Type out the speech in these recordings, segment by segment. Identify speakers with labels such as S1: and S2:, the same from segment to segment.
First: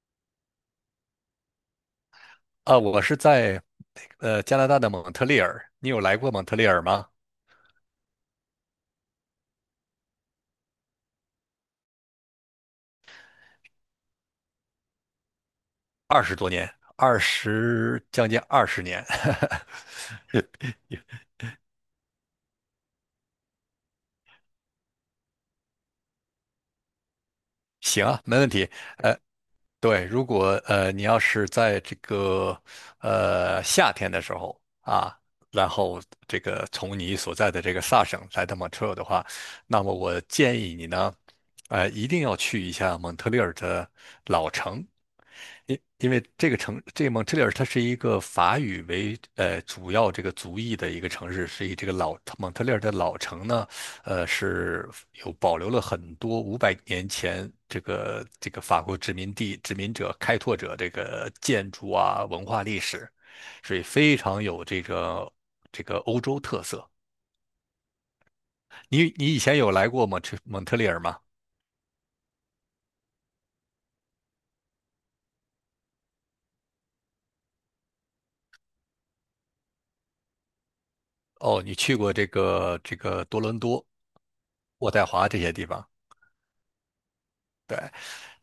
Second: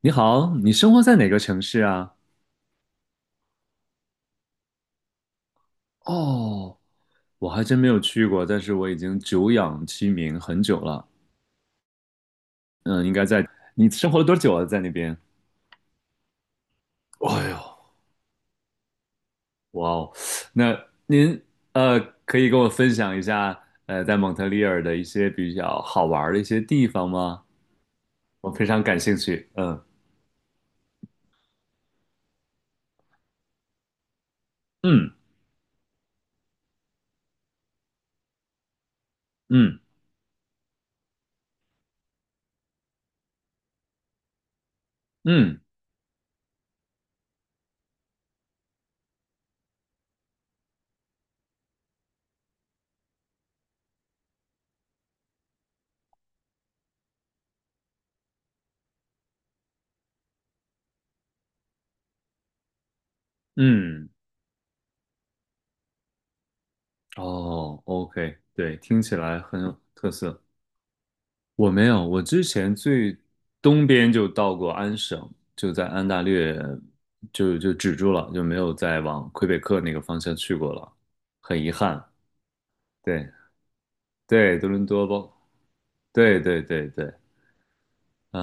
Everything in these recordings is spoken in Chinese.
S1: 你好，你生活在哪个城市啊？
S2: 啊，我是在加拿大的蒙特利尔，你有来过蒙特利
S1: 哦，
S2: 尔吗？
S1: 我还真没有去过，但是我已经久仰其名很久了。嗯，应该在，你生活了多久了？在那边？
S2: 20多年，二
S1: 哎呦，
S2: 十将近20年，
S1: 哇哦，那 您呃，可以跟我分享一下在蒙特利尔的一些比较好玩儿的一些地方吗？
S2: 行啊，没问
S1: 我非
S2: 题。
S1: 常感兴趣。嗯
S2: 对，如果你要是在这个夏天的时候
S1: 嗯
S2: 啊，然后这个从你所在的这个萨省来到蒙特利尔的话，
S1: 嗯
S2: 那么我建议你呢，一定要去一下蒙特利尔的老城。
S1: 嗯
S2: 因为这个城，这个蒙特利尔，它是一个法语为主要这个族裔的一个城市，所以这个老蒙特利尔的老城呢，是有保留了很多五百年前这个法国殖民地殖民者开拓者这个建筑啊文化历史，所以
S1: 嗯，
S2: 非常有这个欧洲特色。
S1: 哦，OK，对，听
S2: 你
S1: 起
S2: 你
S1: 来
S2: 以前
S1: 很
S2: 有
S1: 有
S2: 来过
S1: 特
S2: 蒙特
S1: 色。
S2: 蒙特利尔吗？
S1: 我没有，我之前最东边就到过安省，就在安大略就止住了，就没有再往魁北克那个方向去过了，很
S2: 哦，
S1: 遗
S2: 你去
S1: 憾。
S2: 过这个
S1: 对
S2: 多伦多、
S1: 对，多伦
S2: 渥太
S1: 多
S2: 华
S1: 包，
S2: 这些地方。
S1: 对对对对，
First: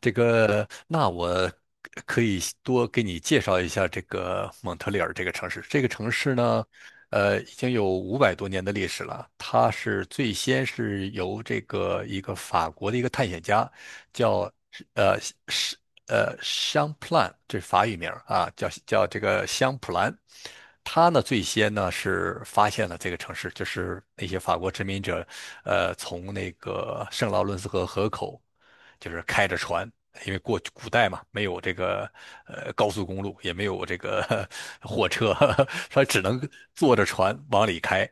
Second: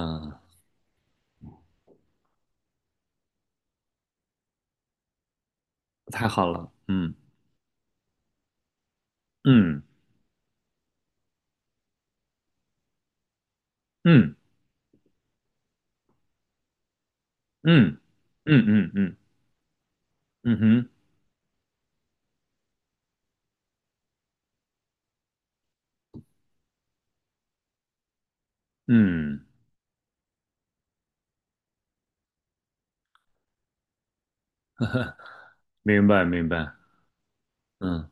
S2: 这个，那我可以多给你介绍一下这个蒙特利尔这个城市。这个城
S1: 太
S2: 市
S1: 好
S2: 呢，
S1: 了，嗯
S2: 已经有500多年的历史了。它
S1: 嗯
S2: 是最先是由这个一个法国的一个探险家，
S1: 嗯
S2: 叫呃是香普兰，这是法
S1: 嗯
S2: 语名儿啊，
S1: 嗯
S2: 叫
S1: 嗯
S2: 叫
S1: 嗯
S2: 这个香普兰。
S1: 嗯哼，
S2: 他呢最先呢是发现了这个城市，就是那些法国殖民者，从那个圣劳伦斯河河口，就是
S1: 嗯，
S2: 开着船。因为过古代嘛，没有这个高速公路，也没有这个火车，
S1: 明
S2: 他只
S1: 白
S2: 能
S1: 明白，
S2: 坐着船往里
S1: 嗯
S2: 开。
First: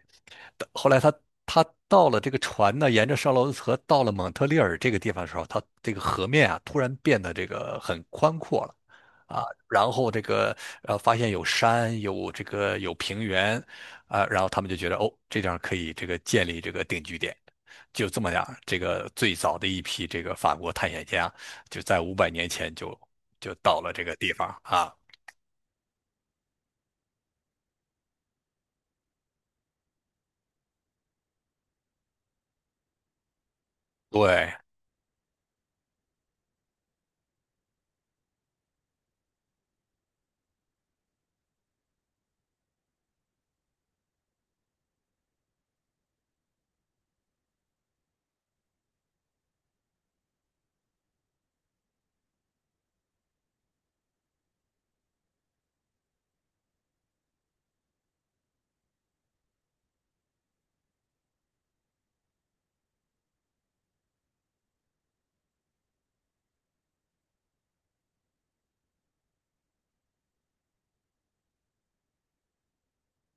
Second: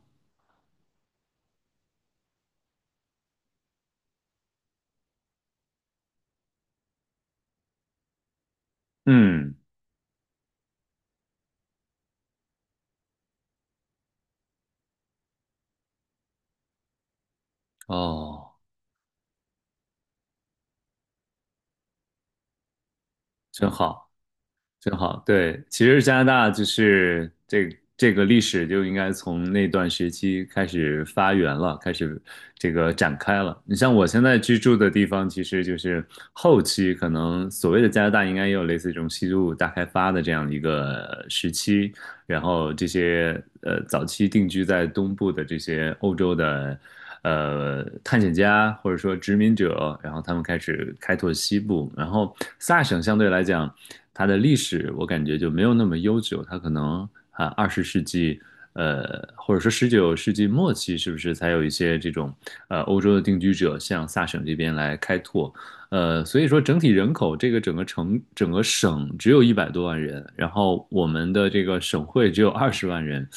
S2: 后来他到了这个船呢，沿着绍罗斯河到了蒙特利尔这个地方的时候，它这个河面啊突然变得这个很宽阔了，啊，
S1: 嗯，
S2: 然后这个发现有山，有这个有平原，啊，然后他们就觉得哦，这地方可以这个建立这个定居点，就这么样，
S1: 哦，
S2: 这个最早的一批这个法国探险家就在五百年前就
S1: 真
S2: 到了这
S1: 好。
S2: 个地方啊，
S1: 真好，对，其实加拿大就是这个历史就应该从那段时期开始发源了，开始这个展开了。你像我现在
S2: 对，
S1: 居住的地方，其实就是后期可能所谓的加拿大应该也有类似这种西部大开发的这样一个时期，然后这些早期定居在东部的这些欧洲的探险家或者说殖民者，然后他们开始开拓西部，然后萨省相对来讲，它的历史我感觉就没有那么悠久，它可能啊20世纪。呃，或者说19世纪末期，是不是才有一些这种欧洲的定居者向萨省这边来开拓？所以说整体人口这个整个省只有100多万人，然后我们的这个省会只有20万人、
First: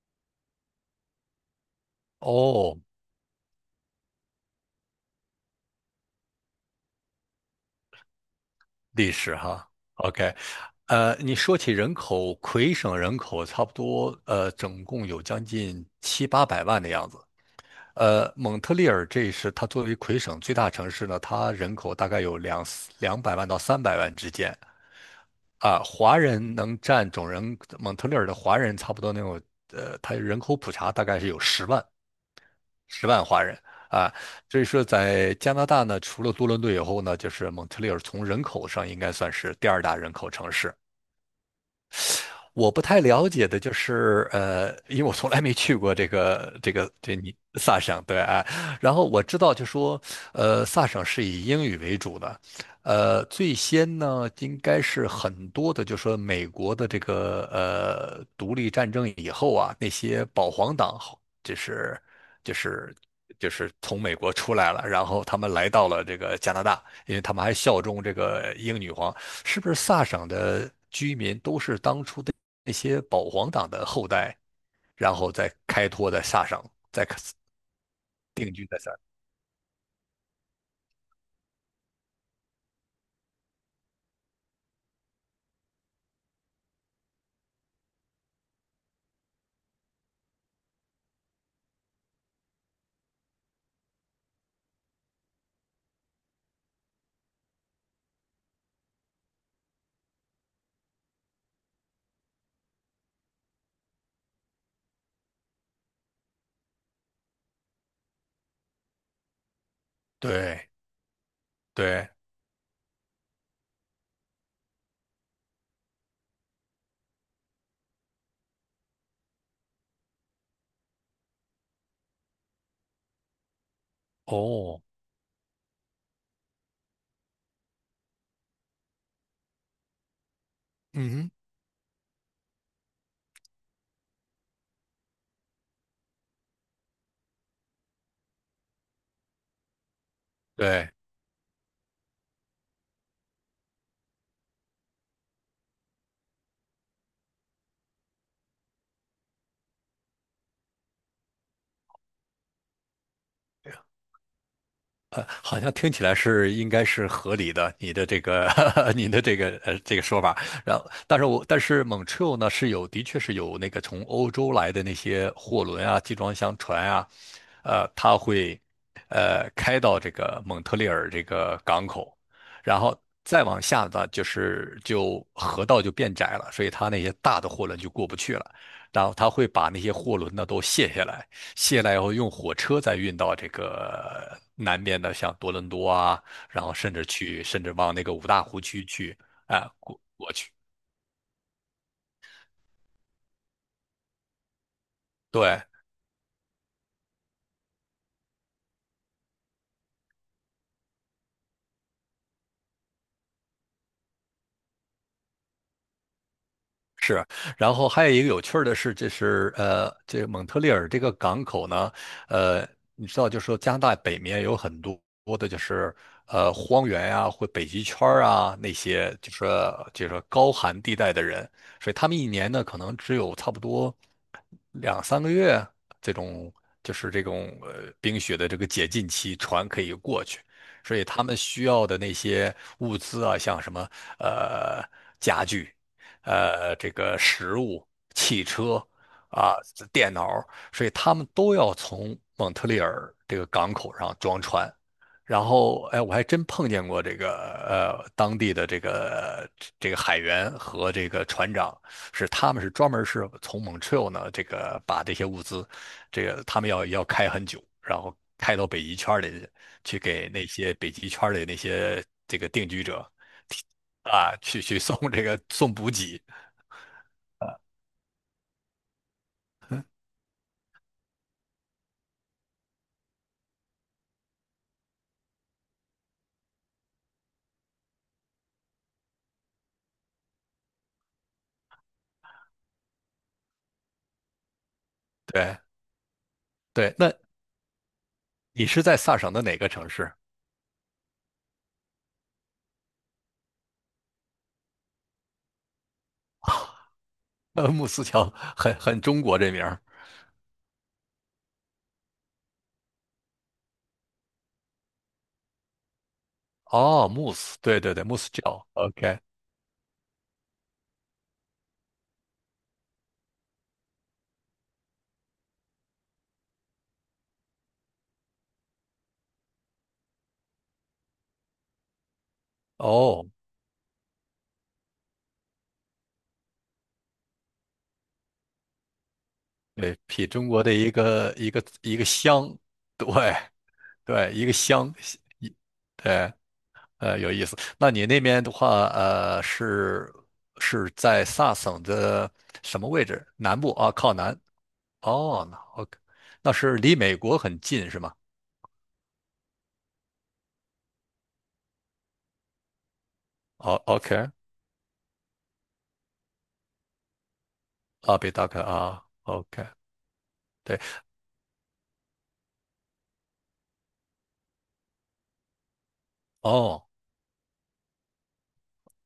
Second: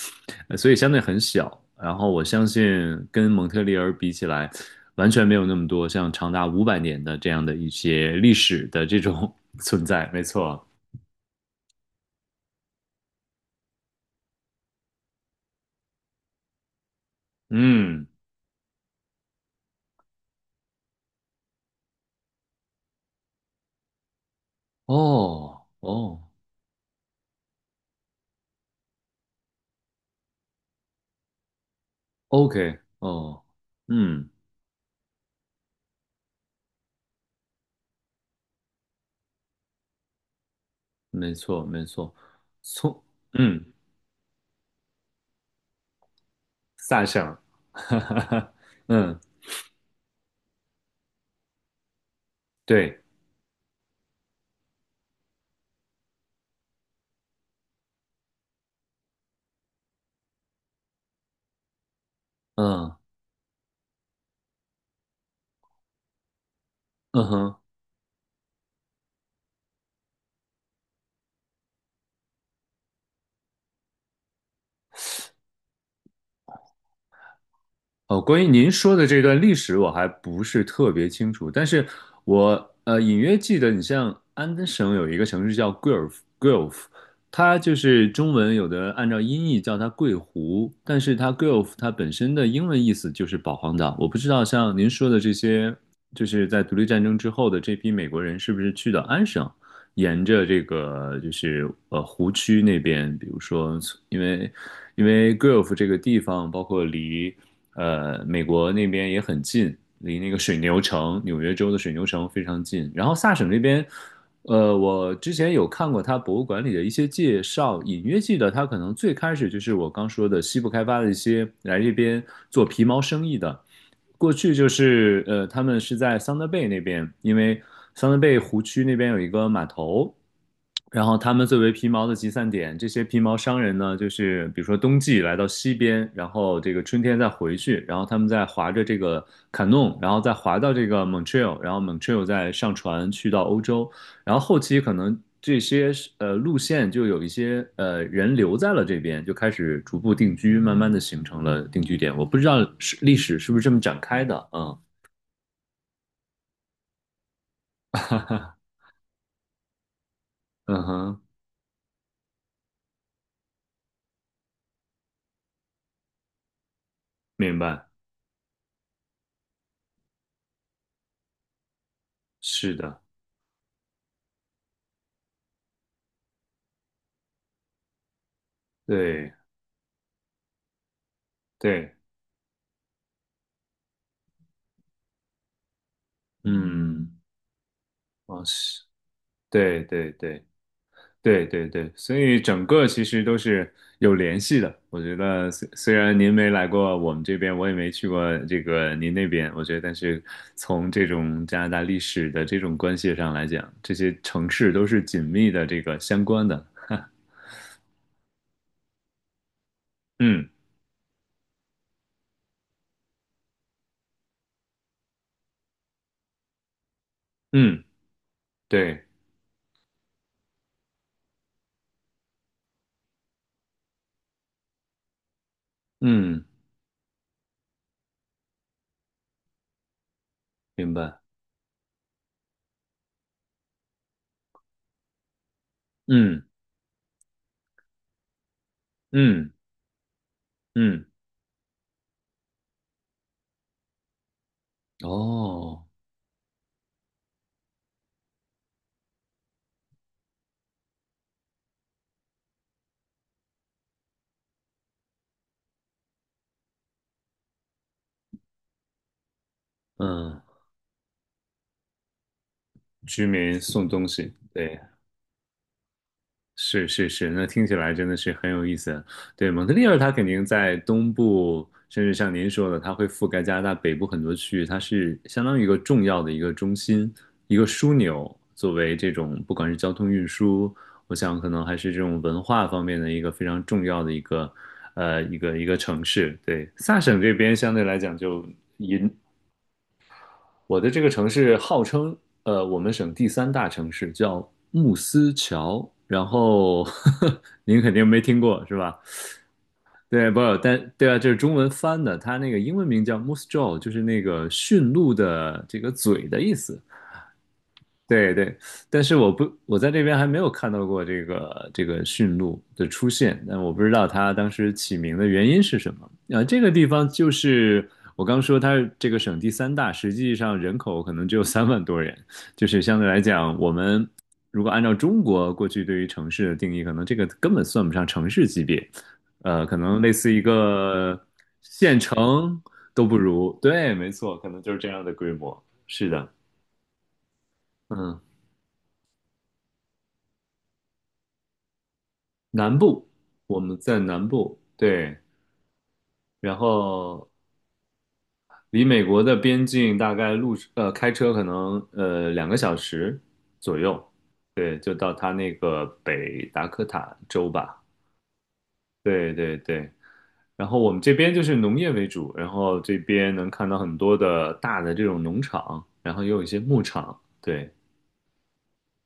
S1: 所以相对很小。然后我相
S2: 哦，
S1: 信跟蒙特利尔比起来，完全没有那么多像长达500年的这样的一些历史的这
S2: 历
S1: 种
S2: 史 哈
S1: 存在。没
S2: ，OK，
S1: 错，
S2: 你说起人口，魁省人口差不多，总共有将近七八百万的样子。
S1: 嗯，
S2: 蒙特利尔这是它作为魁省最大城市呢，它人口大概有200万到300万之间
S1: 哦
S2: 啊。华
S1: 哦
S2: 人能占总人，蒙特利尔的华人差不多能有，它人口普查大概是有十万，
S1: ，OK，
S2: 十万
S1: 哦，
S2: 华人啊，
S1: 嗯，
S2: 所以说在加拿大呢，除了多伦多以后呢，就是蒙特利尔从人口上应该算是第二大人口城市。
S1: 没错没错，
S2: 我不太
S1: 从
S2: 了解的
S1: 嗯
S2: 就是，因为我从来没去过这个这个
S1: 萨
S2: 这
S1: 省，
S2: 你 萨
S1: 哈
S2: 省，对
S1: 哈
S2: 啊。
S1: 哈，
S2: 然后
S1: 嗯
S2: 我知道就说，萨省是以英语为主的，
S1: 对。
S2: 最先呢应该是很多的，就说美国的这个独立战争以后啊，那些保皇党后就是就
S1: 嗯，
S2: 是就是从美国出来了，然后他们来到了这个加拿大，因为
S1: 嗯
S2: 他们还
S1: 哼，
S2: 效忠这个英女皇。是不是萨省的居民都是当初的那些保皇党的后代，然后再开拓在萨省，再
S1: 哦，关于
S2: 定居
S1: 您
S2: 在萨。
S1: 说的这段历史，我还不是特别清楚，但是我隐约记得，你像安登省有一个城市叫 g u e l f Gulf 它就是中文有的按照音译叫它桂湖，但是它 g u e l f 它本身的英文意思就是保皇岛。我不知道像您说的这些，就是在独立战争之后的这批美国人是不是去到安省，沿着这个就是湖区那边，比如说因为因为 g u e l f 这个地方，包括离。美国那边也很近，离那个水
S2: 对
S1: 牛城，纽约州的水牛
S2: 对，
S1: 城非常近。然后萨省那边我之前有看过他博物馆里的一些介绍，隐约记得他可能最开始就是我刚说的西部开发的一些来这边做皮毛生意的，过去就
S2: 哦，
S1: 是他们是在桑德贝那边，因为桑德贝湖区那边有一个码头，然
S2: 嗯
S1: 后
S2: 哼
S1: 他们作为皮毛的集散点，这些皮毛商人呢，就是比如说冬季来到西边，然后这个春天再回去，然后他们再划着这个卡弄，然后再划到这
S2: 对，
S1: 个 Montreal，然后 Montreal 再上船去到欧洲，然后后期可能这些路线就有一些人留在了这边，就开始逐步定居，慢慢的形成了定居点。我不知道是历史是不是这么展开的，嗯，
S2: 好像听起来是应该是合理的，你的这个 你的这个这个说法。
S1: 嗯
S2: 然后，但
S1: 哼，
S2: 是我但是 m o n t 呢是有的确是有那个从欧洲来的那些货轮啊、集装箱船啊，
S1: 明白，
S2: 它会开到这个蒙特利尔这个港口，
S1: 是
S2: 然后
S1: 的，
S2: 再往下呢就是就河道就变窄了，所以它那些大的货轮就过不去了，然后它
S1: 对
S2: 会把那些货轮呢都卸下来。卸了
S1: 对，
S2: 以后用火车再运到这个南边的像多伦多啊，然后甚至
S1: 嗯，
S2: 去，甚至往那个五
S1: 哦，
S2: 大湖
S1: 是，
S2: 区去，啊、
S1: 对
S2: 过
S1: 对
S2: 过
S1: 对。
S2: 去。
S1: 对对对，所以整个其实都是有联系的。我觉得
S2: 对，
S1: 虽然您没来过我们这边，我也没去过这个您那边，我觉得但是从这种加拿大历史的这种关系上来讲，这些城市都是紧密的这个相关的。
S2: 然后还有一个有趣儿的是，这是这个蒙
S1: 嗯
S2: 特利尔这个港口呢，呃，你知道，就是说加拿大北面有很多的，就是荒原呀、或北
S1: 嗯，
S2: 极圈儿啊那
S1: 对，
S2: 些，就是说高寒地带的人，所以他们一年呢，可能只有差不多两三个月这
S1: 嗯，
S2: 种，就是这种冰雪的这个解禁期，船可以过去，
S1: 明
S2: 所以
S1: 白，
S2: 他们需要的那些物资啊，像什么呃家具，
S1: 嗯
S2: 这个食物、汽车
S1: 嗯
S2: 啊、电脑，所以
S1: 嗯，
S2: 他们都要从蒙特利尔这个港口上装船。然
S1: 哦，
S2: 后，哎，我还真碰见过这个当地的这个海员和这个船长，是他们是专门是从蒙特 r 呢，这个把这些物资，这个他们要开很久，然后开到北极圈里去给
S1: 嗯，
S2: 那些北极圈里那些这个定居者
S1: 居民送东西，
S2: 啊，去
S1: 对。
S2: 送这个送补给。
S1: 是是是，那听起来真的是很有意思。对，蒙特
S2: 嗯
S1: 利尔它肯定在东部，甚至像您说的，它会覆盖加拿大北部很多区域，它是相当于一个重要的一个中心、一个枢纽，作为这种不管是交通运输，我想可能还是这种文化方面的一个非常重要的一个呃一个
S2: 对
S1: 一个城市。对，
S2: 对，
S1: 萨
S2: 那
S1: 省这边相对来讲就。
S2: 你是在
S1: 银。
S2: 萨省的哪个城市？
S1: 我的这个城市号称我们省第三大城市，叫慕斯桥。然后 呵呵 您
S2: 慕
S1: 肯
S2: 斯
S1: 定没
S2: 桥
S1: 听过
S2: 很
S1: 是吧？
S2: 很中国这名儿。
S1: 对，不，但对啊，这是中文翻的，它那个英文名叫 Moose Jaw，就是那个驯鹿的这个嘴的意思。
S2: 哦，慕斯，对对对，慕斯
S1: 对对，
S2: 桥
S1: 但是
S2: ，OK，
S1: 我不，我在这边还没有看到过这个驯鹿的出现，但我不知道它当时起名的原因是什么。啊、这个地方就是我刚说它是这个省第三大，实际上人口可能只有3万多人，就是相对来
S2: 哦，
S1: 讲，我们如果按照中国过去对于城市的定义，可能这个根本算不上城市级别，可
S2: 对，
S1: 能类
S2: 比
S1: 似一
S2: 中国的一
S1: 个
S2: 个
S1: 县
S2: 乡，
S1: 城都
S2: 对
S1: 不如。对，没
S2: 对，
S1: 错，
S2: 一
S1: 可
S2: 个
S1: 能就是这
S2: 乡，
S1: 样的规
S2: 一
S1: 模。是的，
S2: 对，有意思。那你那
S1: 嗯。
S2: 边的话，是在萨省的
S1: 南
S2: 什么位
S1: 部，
S2: 置？
S1: 我
S2: 南部
S1: 们
S2: 啊，
S1: 在
S2: 靠
S1: 南
S2: 南。
S1: 部，对，
S2: 哦，那 OK，那
S1: 然
S2: 是离美
S1: 后
S2: 国很近是吗？
S1: 离美国的边境大概开车可能2个小时
S2: 哦
S1: 左右，
S2: ，OK，
S1: 对，就到它那个北达科塔州吧，
S2: 啊，北达科啊
S1: 对对
S2: ，OK。
S1: 对。然后
S2: 对。
S1: 我们这边就是农业为主，然后这边能看到很多的大的这种农场，然后也有一些牧
S2: 哦，
S1: 场，对，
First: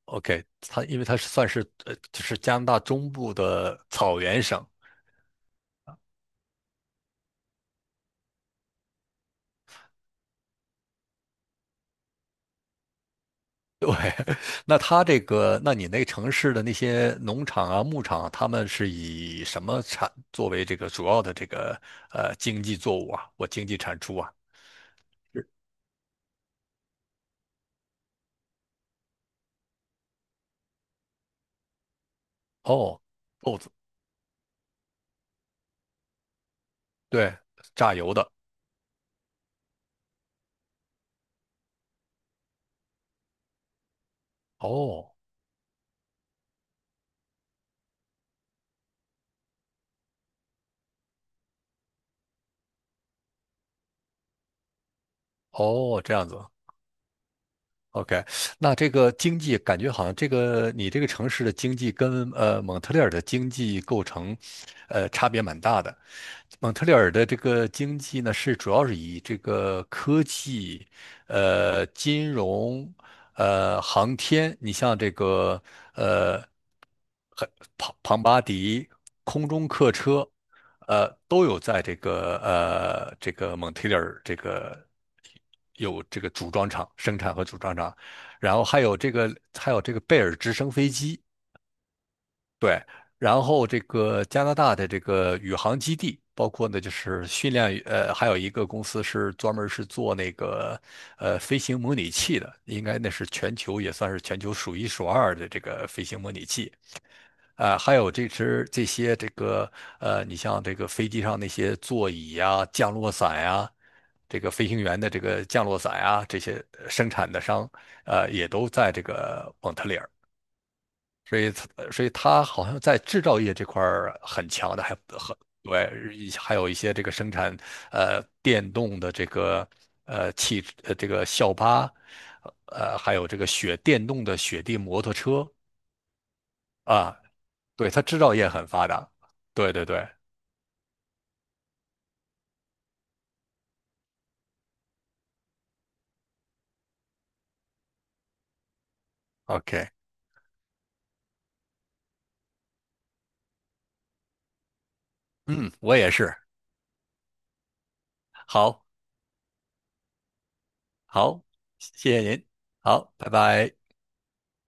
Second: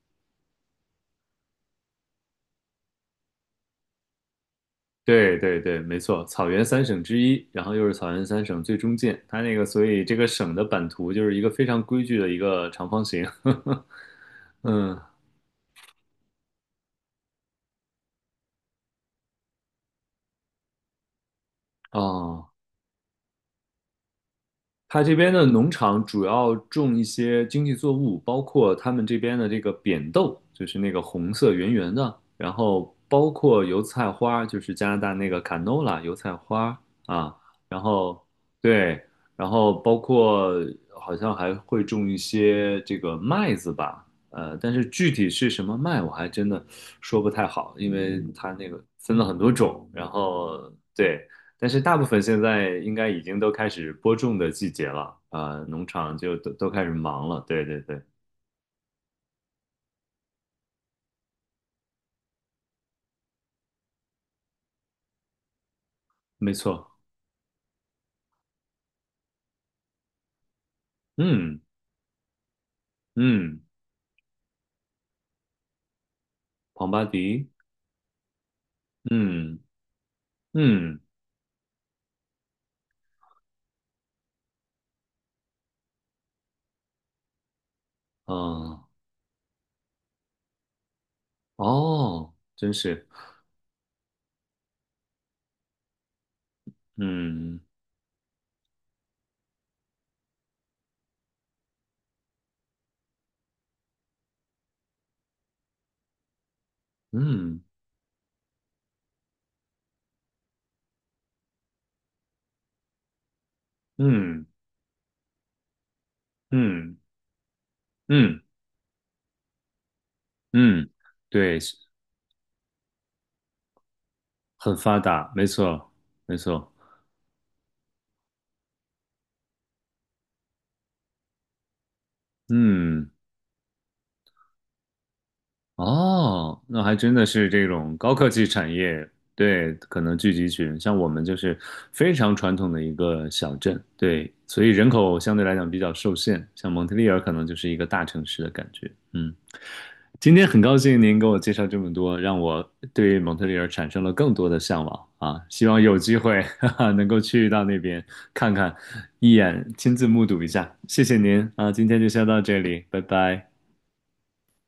S2: OK，它因为它是算是就是加拿大中部的草原省。
S1: 对对对，没错，草原三省之一，然后又是草原三省最中间，它那个所以这个省的版图就是一个非常规矩的一个长方形。
S2: 对，那
S1: 嗯，
S2: 它这个，那你那个城市的那些农场啊、牧场啊，他们是以什么产作为这个主要的这个
S1: 哦，
S2: 经济作物啊？我经济产出啊？
S1: 它这边的农场主要种一些经济作物，包括他们这边的这个扁豆，就是那个红色圆圆的，然后
S2: 哦，
S1: 包
S2: 豆
S1: 括
S2: 子，
S1: 油菜花，就是加拿大那个 canola 油菜花啊，
S2: 对，
S1: 然
S2: 榨油
S1: 后
S2: 的。
S1: 对，然后包括好像还会种一些这个麦子吧，但是具
S2: 哦，
S1: 体是什么麦我还真的说不太好，因为它那个分了很多种，然后对。但是大部分现在应该已经都开始播种的季节了，啊、农
S2: 哦，这
S1: 场
S2: 样
S1: 就
S2: 子。
S1: 都开始忙了。对对对，
S2: OK，那这个经济感觉好像这个你这个城市的经济跟蒙特利尔的经济构成，差别蛮大的。
S1: 没
S2: 蒙特
S1: 错。
S2: 利尔的这个经济呢，是主要是以这个科技、
S1: 嗯
S2: 金融、
S1: 嗯，
S2: 航天，你像这个呃
S1: 庞巴迪，
S2: 很庞巴迪空
S1: 嗯
S2: 中客车，
S1: 嗯
S2: 都有在这个这个蒙特利尔这个有这个组装厂生产和组装厂，然后还
S1: 嗯，
S2: 有这个还有这个贝尔直升飞机。
S1: 哦，真
S2: 对，
S1: 是，
S2: 然后这个加拿大的这个宇航基地，包括呢就是训
S1: 嗯
S2: 练，还有一个公司是专门是做那个飞行模拟器的，应该那是全球也算是全球数一数二的这个飞行模拟器。
S1: 嗯
S2: 啊、还有这只这些这个你像这个飞机上那些座椅呀、降落伞呀、这
S1: 嗯
S2: 个飞行员的这个降落伞呀、这些
S1: 嗯
S2: 生产的商，
S1: 嗯
S2: 也都在这个蒙特利尔。
S1: 嗯，
S2: 所以
S1: 对，
S2: 它所以它好像在制造业这块儿很
S1: 很
S2: 强的，还
S1: 发达，
S2: 很
S1: 没错
S2: 对，一
S1: 没
S2: 还有
S1: 错，
S2: 一些这个生产电动的这个这个校巴，
S1: 嗯。
S2: 还有这个电动的雪地摩托车
S1: 哦，那还真
S2: 啊，
S1: 的是这
S2: 对，
S1: 种
S2: 它
S1: 高
S2: 制
S1: 科
S2: 造
S1: 技
S2: 业很
S1: 产
S2: 发
S1: 业，
S2: 达，对
S1: 对，
S2: 对
S1: 可
S2: 对
S1: 能聚集群，像我们就是非常传统的一个小镇，对，所以人口相对来讲比较受限，像蒙特利尔可能就是一个大城市的感觉，嗯。
S2: ，OK，
S1: 今天很高兴您给我介绍这么多，让我对蒙特利尔产生了更多的向往啊！希
S2: 嗯，
S1: 望
S2: 我
S1: 有
S2: 也
S1: 机
S2: 是，
S1: 会 哈哈能够去到那边看看，
S2: 好，
S1: 一眼亲自目睹一下。谢谢
S2: 好，
S1: 您啊，今天就
S2: 谢
S1: 先
S2: 谢
S1: 到
S2: 您，
S1: 这里，拜
S2: 好，拜
S1: 拜。
S2: 拜。